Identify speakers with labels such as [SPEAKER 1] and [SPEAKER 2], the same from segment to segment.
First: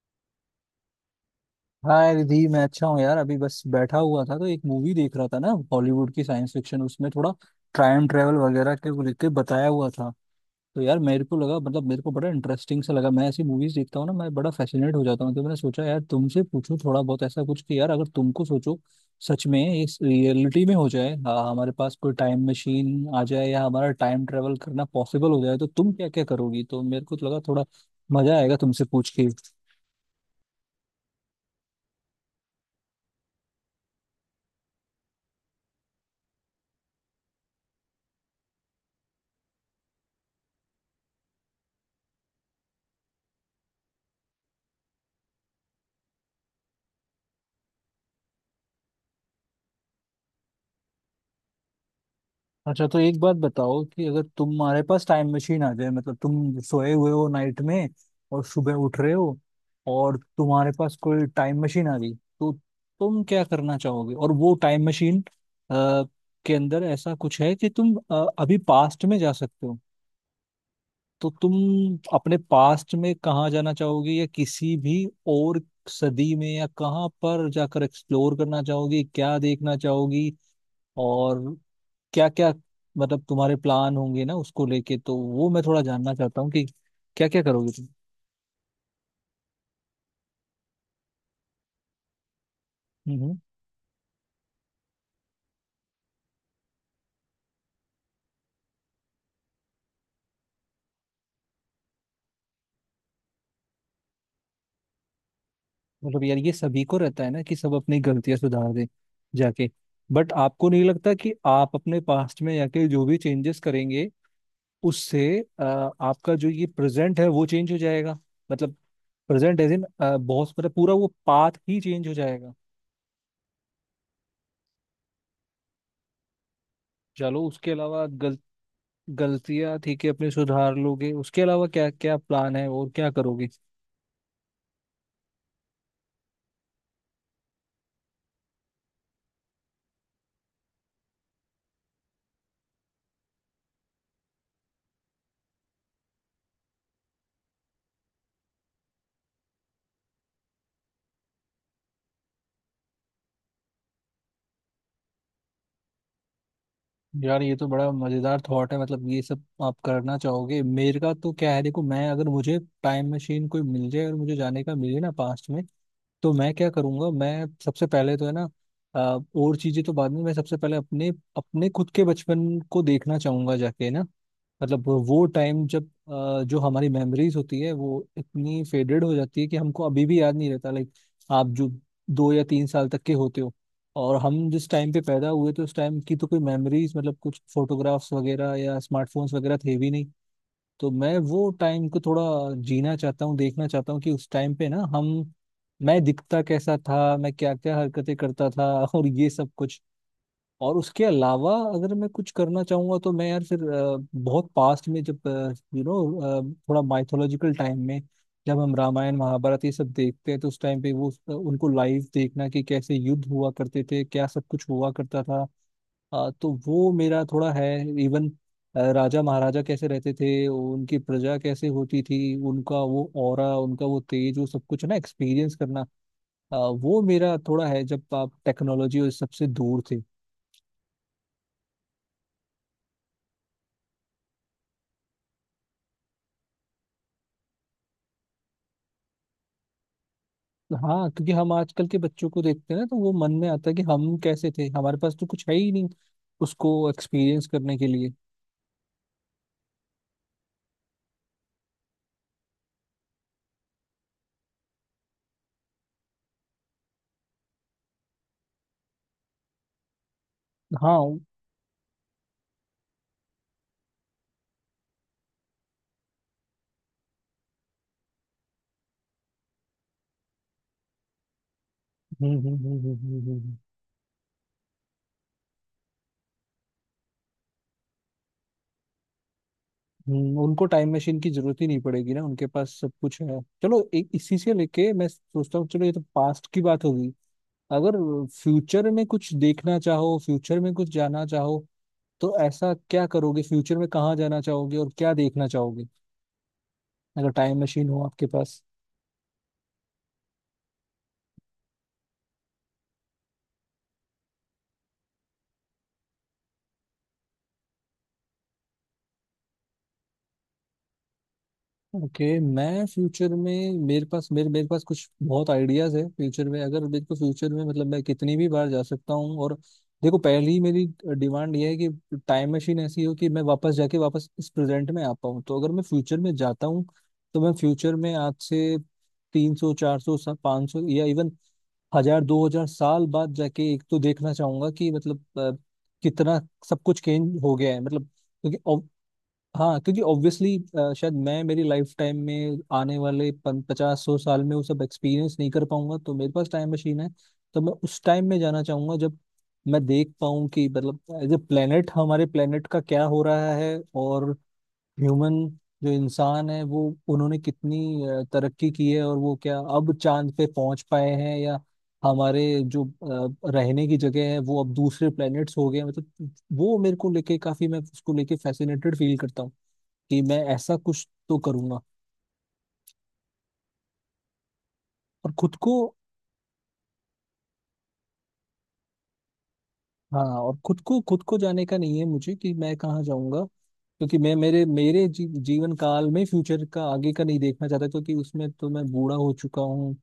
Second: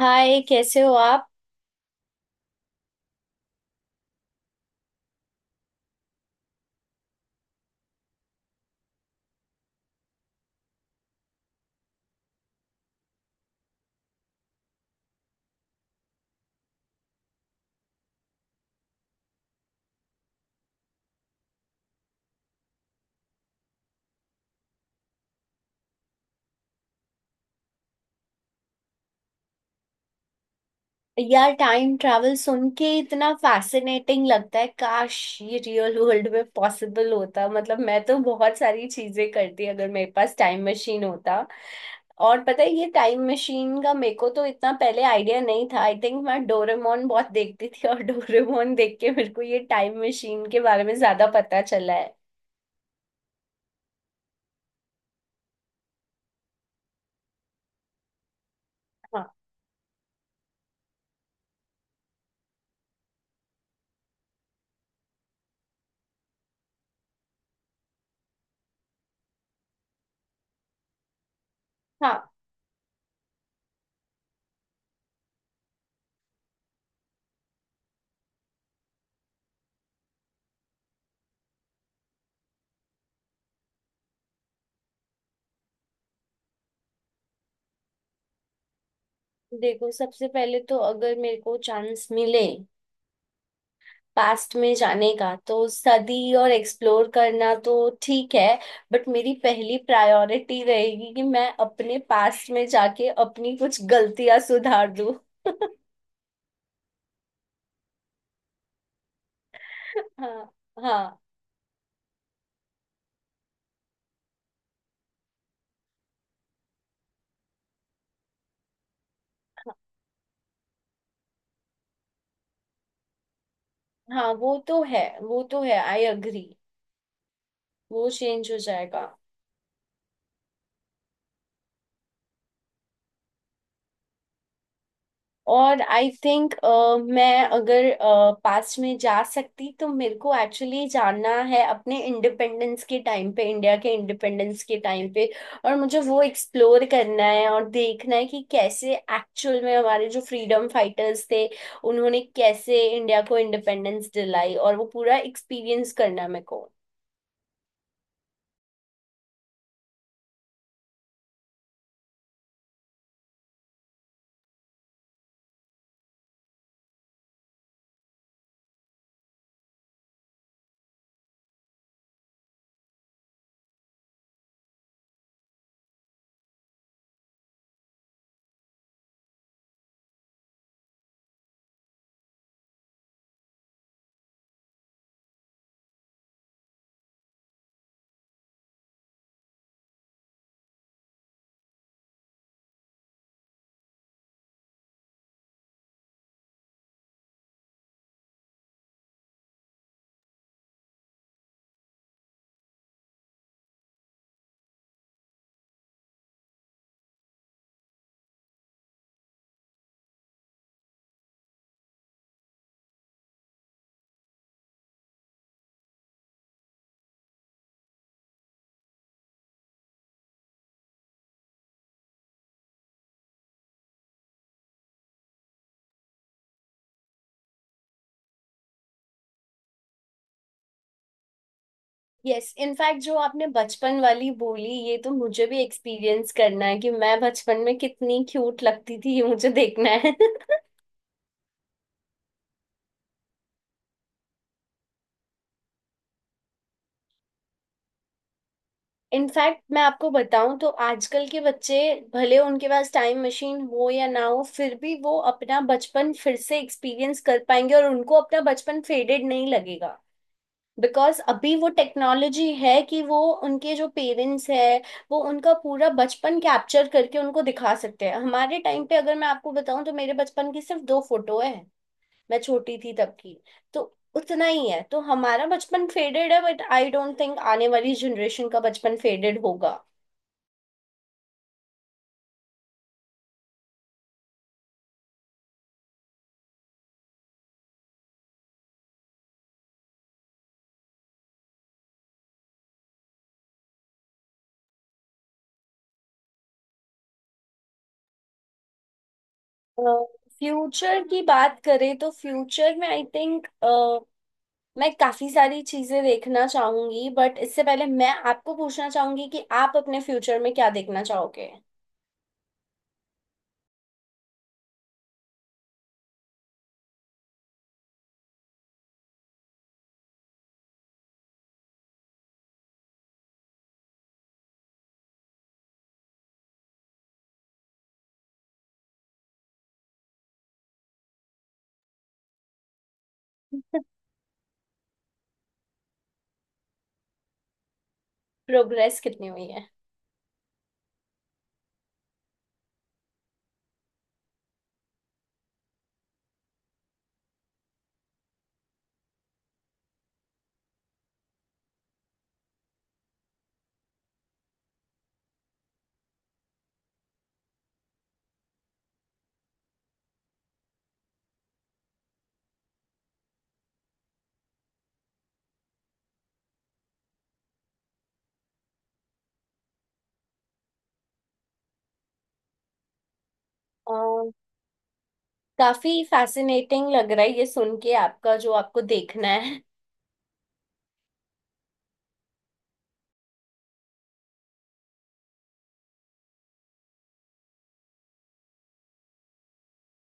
[SPEAKER 1] हाय, कैसे हो आप?
[SPEAKER 2] हाँ रिधि, मैं अच्छा हूँ यार। अभी बस बैठा हुआ था तो एक मूवी देख रहा था ना, हॉलीवुड की साइंस फिक्शन। उसमें थोड़ा टाइम ट्रेवल वगैरह के को लेके बताया हुआ था। तो यार मेरे को लगा, मतलब मेरे को बड़ा इंटरेस्टिंग सा लगा। मैं ऐसी मूवीज देखता हूँ ना, मैं बड़ा फैसिनेट हो जाता हूँ। तो मैंने सोचा यार तुमसे पूछूं थोड़ा बहुत, ऐसा कुछ कि यार अगर तुमको सोचो, सच में ये रियलिटी में हो जाए, हाँ हमारे पास कोई टाइम मशीन आ जाए या हमारा टाइम ट्रेवल करना पॉसिबल हो जाए, तो तुम क्या क्या करोगी। तो मेरे को तो लगा थोड़ा मजा आएगा तुमसे पूछ के।
[SPEAKER 1] यार, टाइम ट्रैवल सुन के इतना फैसिनेटिंग लगता है। काश ये रियल वर्ल्ड में पॉसिबल होता। मतलब मैं तो बहुत सारी चीजें करती अगर मेरे पास टाइम मशीन होता। और पता है, ये टाइम मशीन का मेरे को तो इतना पहले आइडिया नहीं था। आई थिंक मैं डोरेमोन बहुत देखती थी और डोरेमोन देख के मेरे को ये टाइम मशीन के बारे में ज्यादा पता चला है।
[SPEAKER 2] अच्छा तो एक बात बताओ, कि अगर तुम्हारे पास टाइम मशीन आ जाए, मतलब तुम सोए हुए हो नाइट में और सुबह उठ रहे
[SPEAKER 1] हाँ।
[SPEAKER 2] हो, और तुम्हारे पास कोई टाइम मशीन आ गई, तो तुम क्या करना चाहोगे। और वो टाइम मशीन के अंदर ऐसा कुछ है कि तुम अभी पास्ट में जा सकते हो, तो तुम
[SPEAKER 1] हाँ।
[SPEAKER 2] अपने पास्ट में कहाँ जाना चाहोगे, या किसी भी और सदी में या कहाँ पर जाकर एक्सप्लोर करना चाहोगी, क्या देखना चाहोगी और क्या क्या, मतलब तुम्हारे प्लान होंगे ना उसको लेके, तो वो मैं थोड़ा जानना चाहता हूँ कि क्या क्या करोगे तुम।
[SPEAKER 1] देखो, सबसे पहले तो अगर मेरे को चांस मिले
[SPEAKER 2] हम्म हम्म।
[SPEAKER 1] पास्ट में जाने का, तो सदी और एक्सप्लोर करना तो ठीक है, बट मेरी पहली प्रायोरिटी रहेगी कि मैं अपने पास्ट में जाके अपनी कुछ गलतियां सुधार दूं।
[SPEAKER 2] मतलब यार ये सभी को रहता है ना कि सब अपनी गलतियां सुधार दें जाके। बट
[SPEAKER 1] हाँ।
[SPEAKER 2] आपको नहीं लगता
[SPEAKER 1] हाँ।
[SPEAKER 2] कि आप अपने पास्ट में जाके जो भी चेंजेस करेंगे, उससे आपका जो ये प्रेजेंट है वो चेंज हो जाएगा। मतलब प्रेजेंट एज इन बहुत, मतलब पूरा वो पाथ ही चेंज हो जाएगा।
[SPEAKER 1] हाँ, वो तो है, वो तो है, आई अग्री।
[SPEAKER 2] चलो उसके अलावा,
[SPEAKER 1] वो चेंज हो जाएगा।
[SPEAKER 2] गलतियां ठीक है अपनी सुधार लोगे, उसके अलावा क्या क्या प्लान है और क्या करोगे।
[SPEAKER 1] और आई थिंक, मैं अगर पास्ट में जा सकती, तो मेरे को एक्चुअली जानना है अपने इंडिपेंडेंस के टाइम पे, इंडिया के इंडिपेंडेंस के टाइम पे। और मुझे वो एक्सप्लोर करना है और देखना है कि कैसे एक्चुअल में हमारे जो फ्रीडम फाइटर्स थे, उन्होंने कैसे इंडिया को इंडिपेंडेंस दिलाई, और वो पूरा एक्सपीरियंस करना है मेरे को।
[SPEAKER 2] यार ये तो बड़ा मजेदार थॉट है, मतलब ये सब आप करना चाहोगे। मेरे का तो क्या है, देखो मैं, अगर मुझे टाइम मशीन कोई मिल जाए और मुझे जाने का मिले ना पास्ट में, तो मैं क्या करूंगा, मैं सबसे पहले तो है ना अ, और चीजें तो बाद में, मैं सबसे पहले अपने अपने खुद के बचपन को देखना चाहूंगा जाके ना। मतलब वो टाइम जब जो हमारी मेमोरीज होती है वो इतनी फेडेड हो जाती है कि हमको अभी भी याद नहीं रहता, लाइक आप जो 2 या 3 साल तक के होते हो। और हम जिस टाइम पे पैदा हुए, तो उस टाइम की तो कोई मेमोरीज, मतलब कुछ फोटोग्राफ्स वगैरह या स्मार्टफोन्स वगैरह थे भी नहीं। तो मैं वो टाइम को थोड़ा जीना चाहता हूँ, देखना चाहता हूँ कि उस टाइम पे ना हम, मैं दिखता कैसा था, मैं क्या क्या हरकतें करता था और ये सब कुछ। और उसके अलावा अगर मैं कुछ करना चाहूंगा तो मैं यार फिर बहुत पास्ट में, जब यू नो थोड़ा माइथोलॉजिकल टाइम में, जब हम रामायण महाभारत ये सब देखते हैं, तो उस टाइम पे वो, उनको लाइव देखना कि कैसे युद्ध हुआ करते थे, क्या सब कुछ हुआ करता था। हाँ तो वो मेरा थोड़ा है, इवन राजा महाराजा कैसे रहते थे, उनकी प्रजा कैसे होती थी, उनका वो ऑरा, उनका वो तेज, वो सब कुछ ना एक्सपीरियंस करना। अ, वो मेरा थोड़ा है, जब आप टेक्नोलॉजी और सबसे दूर थे
[SPEAKER 1] यस, इनफैक्ट जो आपने बचपन वाली बोली, ये तो मुझे भी एक्सपीरियंस करना है कि मैं बचपन में कितनी क्यूट लगती थी, ये मुझे देखना है।
[SPEAKER 2] तो। हाँ, क्योंकि हम आजकल के बच्चों को देखते हैं ना, तो वो मन में आता है कि हम कैसे थे, हमारे पास तो कुछ है ही नहीं उसको एक्सपीरियंस करने के लिए।
[SPEAKER 1] इनफैक्ट मैं आपको बताऊं तो आजकल के बच्चे, भले उनके पास टाइम मशीन हो या ना हो, फिर भी वो अपना बचपन फिर से एक्सपीरियंस कर पाएंगे और उनको अपना बचपन फेडेड नहीं लगेगा।
[SPEAKER 2] हाँ।
[SPEAKER 1] बिकॉज अभी वो टेक्नोलॉजी है कि वो, उनके जो पेरेंट्स है, वो उनका पूरा बचपन कैप्चर करके उनको दिखा सकते हैं। हमारे टाइम पे अगर मैं आपको बताऊं तो मेरे बचपन की सिर्फ दो फोटो है, मैं छोटी थी तब की।
[SPEAKER 2] हम्म।
[SPEAKER 1] तो उतना ही है। तो हमारा बचपन फेडेड है, बट आई डोंट थिंक आने वाली जनरेशन का बचपन फेडेड होगा।
[SPEAKER 2] उनको टाइम मशीन की जरूरत ही नहीं पड़ेगी ना, उनके पास सब कुछ है। चलो एक इसी से लेके मैं सोचता हूँ, चलो ये तो पास्ट की बात होगी, अगर फ्यूचर में कुछ देखना चाहो, फ्यूचर में कुछ जाना चाहो, तो ऐसा क्या करोगे, फ्यूचर में कहाँ जाना चाहोगे और क्या देखना चाहोगे, अगर टाइम मशीन हो आपके पास।
[SPEAKER 1] फ्यूचर की बात करें तो फ्यूचर में आई थिंक मैं काफी सारी चीजें देखना चाहूंगी, बट इससे पहले मैं आपको पूछना चाहूंगी कि आप अपने फ्यूचर में क्या देखना चाहोगे?
[SPEAKER 2] ओके, मैं फ्यूचर में, मेरे पास, मेरे मेरे पास कुछ बहुत आइडियाज है। फ्यूचर में अगर मेरे को, फ्यूचर में मतलब मैं कितनी भी बार जा सकता हूँ और, देखो पहली मेरी डिमांड ये है कि टाइम मशीन ऐसी हो कि मैं वापस जाके वापस इस प्रेजेंट में आ पाऊँ। तो अगर मैं फ्यूचर में जाता हूँ, तो मैं फ्यूचर में आज से 300, 400, 500, या इवन 1000, 2000 साल बाद जाके एक तो देखना चाहूंगा कि मतलब कितना सब कुछ चेंज हो गया है। मतलब क्योंकि,
[SPEAKER 1] प्रोग्रेस कितनी हुई है?
[SPEAKER 2] हाँ क्योंकि ऑब्वियसली शायद मैं, मेरी लाइफ टाइम में आने वाले 5000 साल में वो सब एक्सपीरियंस नहीं कर पाऊंगा, तो मेरे पास टाइम मशीन है तो मैं उस टाइम में जाना चाहूंगा जब मैं देख पाऊँ कि, मतलब एज ए प्लेनेट हमारे प्लेनेट का क्या हो रहा है। और ह्यूमन, जो इंसान है वो, उन्होंने कितनी तरक्की की है, और वो क्या अब चांद पे पहुंच पाए हैं, या हमारे जो रहने की जगह है वो अब दूसरे प्लेनेट्स हो गए हैं। मतलब वो मेरे को लेके काफी, मैं उसको लेके फैसिनेटेड फील करता हूँ कि मैं ऐसा कुछ तो करूंगा
[SPEAKER 1] अ,
[SPEAKER 2] और खुद को।
[SPEAKER 1] काफी फैसिनेटिंग लग रहा है ये सुन के, आपका जो आपको देखना है।
[SPEAKER 2] हाँ और खुद को, जाने का नहीं है मुझे कि मैं कहाँ जाऊंगा, क्योंकि मैं, मेरे मेरे जी, जीवन काल में फ्यूचर का आगे का नहीं देखना चाहता, क्योंकि उसमें तो मैं बूढ़ा हो चुका हूँ।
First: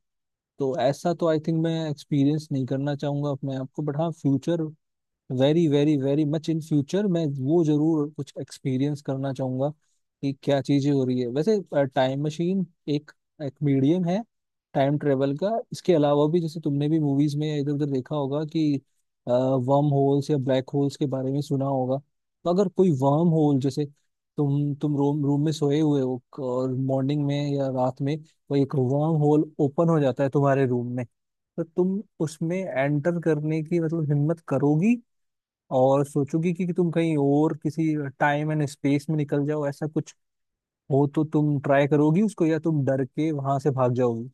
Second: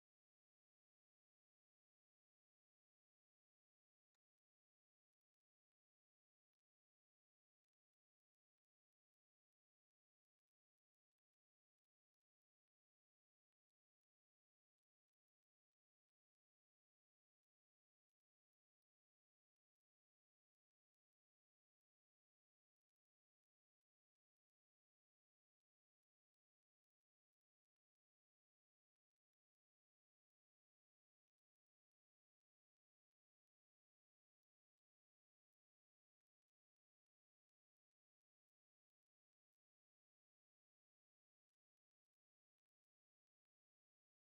[SPEAKER 2] तो ऐसा तो आई थिंक मैं एक्सपीरियंस नहीं करना चाहूंगा अपने आप को, बट हाँ future, very very very much in future मैं वो जरूर कुछ एक्सपीरियंस करना चाहूंगा कि क्या चीजें हो रही है। वैसे टाइम मशीन एक एक मीडियम है टाइम ट्रेवल का, इसके अलावा भी जैसे तुमने भी मूवीज में इधर उधर देखा होगा कि वर्म होल्स या ब्लैक होल्स के बारे में सुना होगा। तो अगर कोई वर्म होल, जैसे तुम रूम रूम में सोए हुए हो और मॉर्निंग में या रात में कोई एक वर्म होल ओपन हो जाता है तुम्हारे रूम में, तो तुम उसमें एंटर करने की, मतलब हिम्मत करोगी, और सोचोगी कि तुम कहीं और किसी टाइम एंड स्पेस में निकल जाओ, ऐसा कुछ हो तो तुम ट्राई करोगी उसको, या तुम डर के वहां से भाग जाओगी।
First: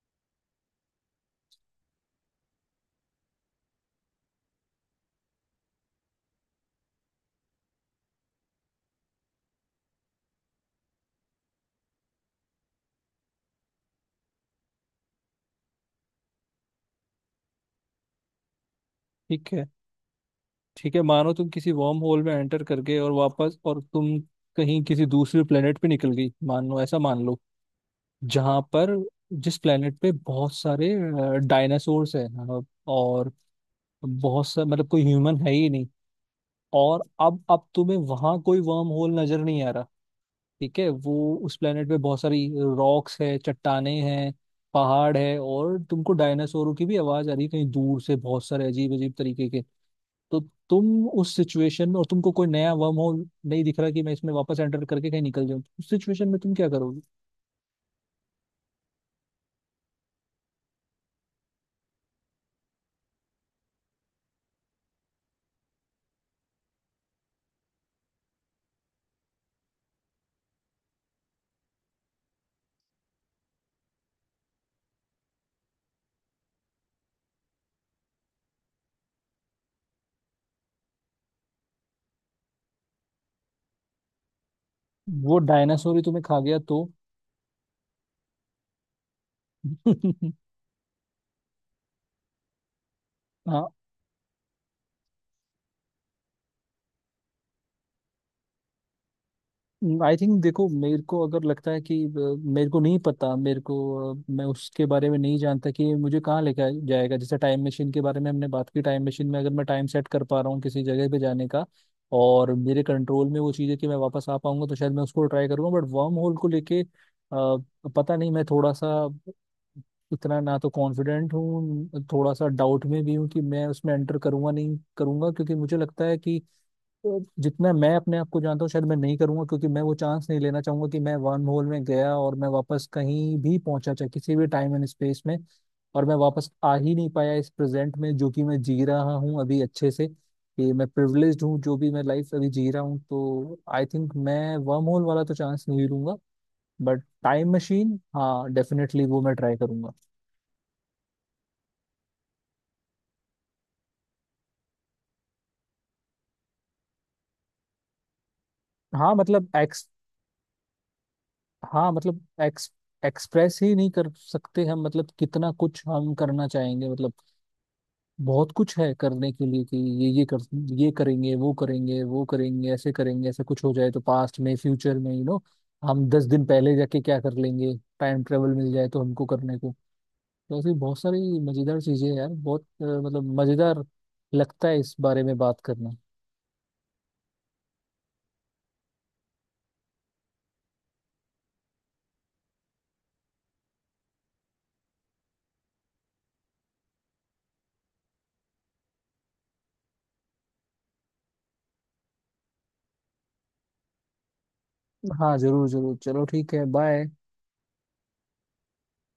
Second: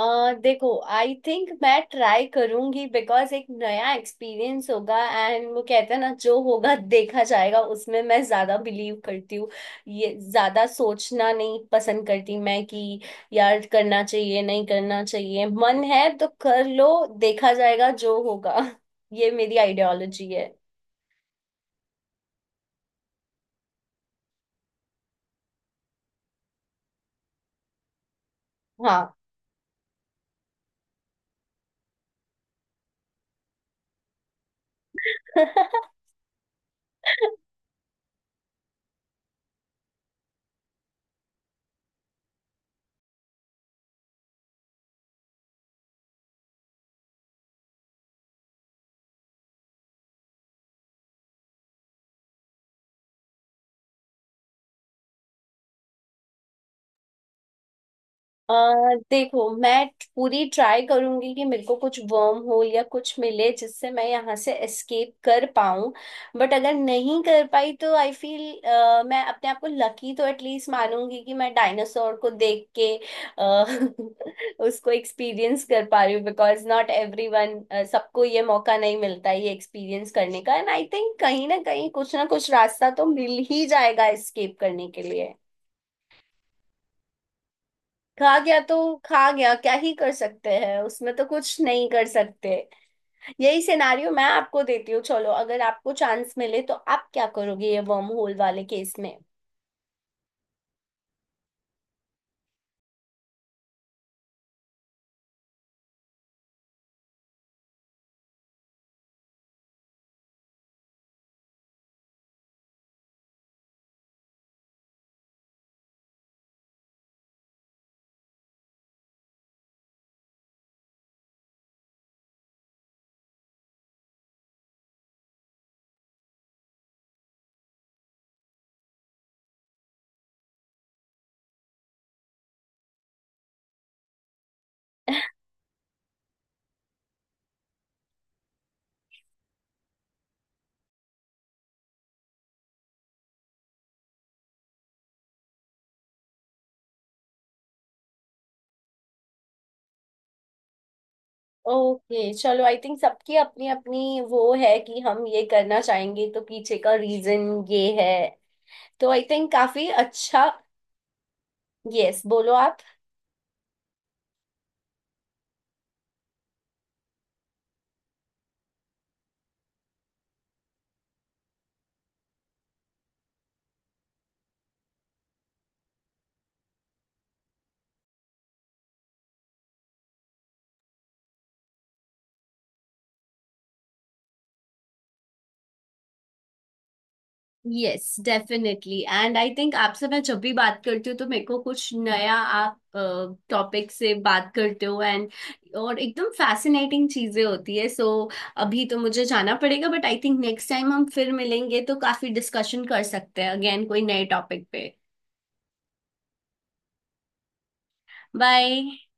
[SPEAKER 1] अ देखो, आई थिंक मैं ट्राई करूंगी बिकॉज एक नया एक्सपीरियंस होगा। एंड वो कहते हैं ना, जो होगा देखा जाएगा, उसमें मैं ज्यादा बिलीव करती हूँ। ये ज्यादा सोचना नहीं पसंद करती मैं कि यार करना चाहिए नहीं करना चाहिए। मन है तो कर लो, देखा जाएगा जो होगा। ये
[SPEAKER 2] ठीक
[SPEAKER 1] मेरी
[SPEAKER 2] है,
[SPEAKER 1] आइडियोलॉजी है।
[SPEAKER 2] ठीक है, मानो तुम किसी वर्म होल में एंटर कर गए और वापस, और तुम कहीं किसी दूसरे प्लेनेट पे निकल गई, मान लो, ऐसा मान लो जहां पर,
[SPEAKER 1] हाँ।
[SPEAKER 2] जिस प्लेनेट पे बहुत सारे डायनासोर्स हैं, अ, और बहुत सा, मतलब कोई ह्यूमन है ही नहीं, और अब तुम्हें वहां कोई वर्म होल नजर नहीं आ रहा। ठीक है, वो, उस प्लेनेट पे बहुत सारी रॉक्स है, चट्टाने हैं, पहाड़ है, और तुमको डायनासोरों की भी आवाज आ रही है कहीं दूर से, बहुत सारे अजीब अजीब तरीके के। तो तुम उस सिचुएशन में, और तुमको कोई नया वर्म होल नहीं दिख रहा कि मैं इसमें वापस एंटर करके कहीं निकल जाऊं, उस सिचुएशन में तुम क्या करोगे।
[SPEAKER 1] अ देखो, मैं पूरी ट्राई करूंगी कि मेरे को कुछ वर्म होल या कुछ मिले जिससे मैं यहाँ से एस्केप कर पाऊं। बट अगर नहीं कर पाई तो आई फील मैं अपने आप को लकी तो एटलीस्ट मानूंगी कि मैं डायनासोर को देख के अ, उसको एक्सपीरियंस कर पा रही हूँ। बिकॉज नॉट एवरीवन, सबको ये मौका नहीं मिलता ये एक्सपीरियंस करने का। एंड आई थिंक कहीं ना कहीं कुछ ना कुछ रास्ता तो मिल ही जाएगा एस्केप करने के लिए।
[SPEAKER 2] वो डायनासोर ही तुम्हें खा गया तो?
[SPEAKER 1] खा गया तो खा गया, क्या ही कर सकते हैं, उसमें तो कुछ नहीं कर सकते। यही
[SPEAKER 2] हाँ,
[SPEAKER 1] सिनारियो मैं आपको देती हूँ। चलो, अगर आपको चांस मिले तो आप क्या करोगे ये वर्म होल वाले केस में?
[SPEAKER 2] आई थिंक देखो, मेरे को अगर लगता है कि मेरे को नहीं पता, मेरे को मैं उसके बारे में नहीं जानता कि ये मुझे कहाँ लेके जाएगा। जैसे टाइम मशीन के बारे में हमने बात की, टाइम मशीन में अगर मैं टाइम सेट कर पा रहा हूँ किसी जगह पे जाने का, और मेरे कंट्रोल में वो चीज़ है कि मैं वापस आ पाऊंगा, तो शायद मैं उसको ट्राई करूंगा। बट वर्म होल को लेके पता नहीं, मैं थोड़ा सा, इतना ना तो कॉन्फिडेंट हूँ, थोड़ा सा डाउट में भी हूँ कि मैं उसमें एंटर करूंगा नहीं करूंगा, क्योंकि मुझे लगता है कि, तो जितना मैं अपने आप को जानता हूँ, शायद मैं नहीं करूंगा, क्योंकि मैं वो चांस नहीं लेना चाहूंगा कि मैं वर्म होल में गया, और मैं वापस कहीं भी पहुंचा चाहे किसी भी टाइम एंड स्पेस में, और मैं वापस आ ही नहीं पाया इस प्रेजेंट में, जो कि मैं जी रहा हूँ अभी अच्छे से, कि मैं प्रिविलेज्ड हूँ जो भी मैं लाइफ अभी जी रहा हूँ। तो आई थिंक मैं वर्म होल वाला तो चांस नहीं लूंगा, बट टाइम मशीन हाँ डेफिनेटली वो मैं ट्राई करूंगा।
[SPEAKER 1] ओके। चलो, आई थिंक सबकी अपनी अपनी वो है कि हम ये करना चाहेंगे तो पीछे का रीजन ये है। तो
[SPEAKER 2] हाँ
[SPEAKER 1] आई
[SPEAKER 2] मतलब
[SPEAKER 1] थिंक काफी
[SPEAKER 2] एक्स
[SPEAKER 1] अच्छा।
[SPEAKER 2] हाँ
[SPEAKER 1] यस,
[SPEAKER 2] मतलब
[SPEAKER 1] बोलो
[SPEAKER 2] एक्स
[SPEAKER 1] आप।
[SPEAKER 2] एक्सप्रेस ही नहीं कर सकते हम, मतलब कितना कुछ हम करना चाहेंगे, मतलब बहुत कुछ है करने के लिए कि ये कर ये करेंगे, वो करेंगे, वो करेंगे, ऐसे करेंगे, ऐसा कुछ हो जाए तो पास्ट में फ्यूचर में, यू नो हम 10 दिन पहले जाके क्या कर लेंगे, टाइम ट्रेवल मिल जाए तो हमको करने को। तो ऐसी बहुत सारी मजेदार चीजें हैं यार, बहुत मतलब मजेदार लगता है इस बारे में बात करना।
[SPEAKER 1] Yes, definitely. And I think आपसे मैं जब भी बात करती हूँ तो मेरे को कुछ नया आप टॉपिक से बात करते हो, एंड एकदम फैसिनेटिंग चीजें होती है। So, अभी तो मुझे जाना पड़ेगा, but I think next time हम फिर मिलेंगे तो काफी डिस्कशन कर सकते हैं अगेन कोई नए टॉपिक पे।
[SPEAKER 2] हाँ जरूर जरूर, चलो ठीक है, बाय।
[SPEAKER 1] बाय।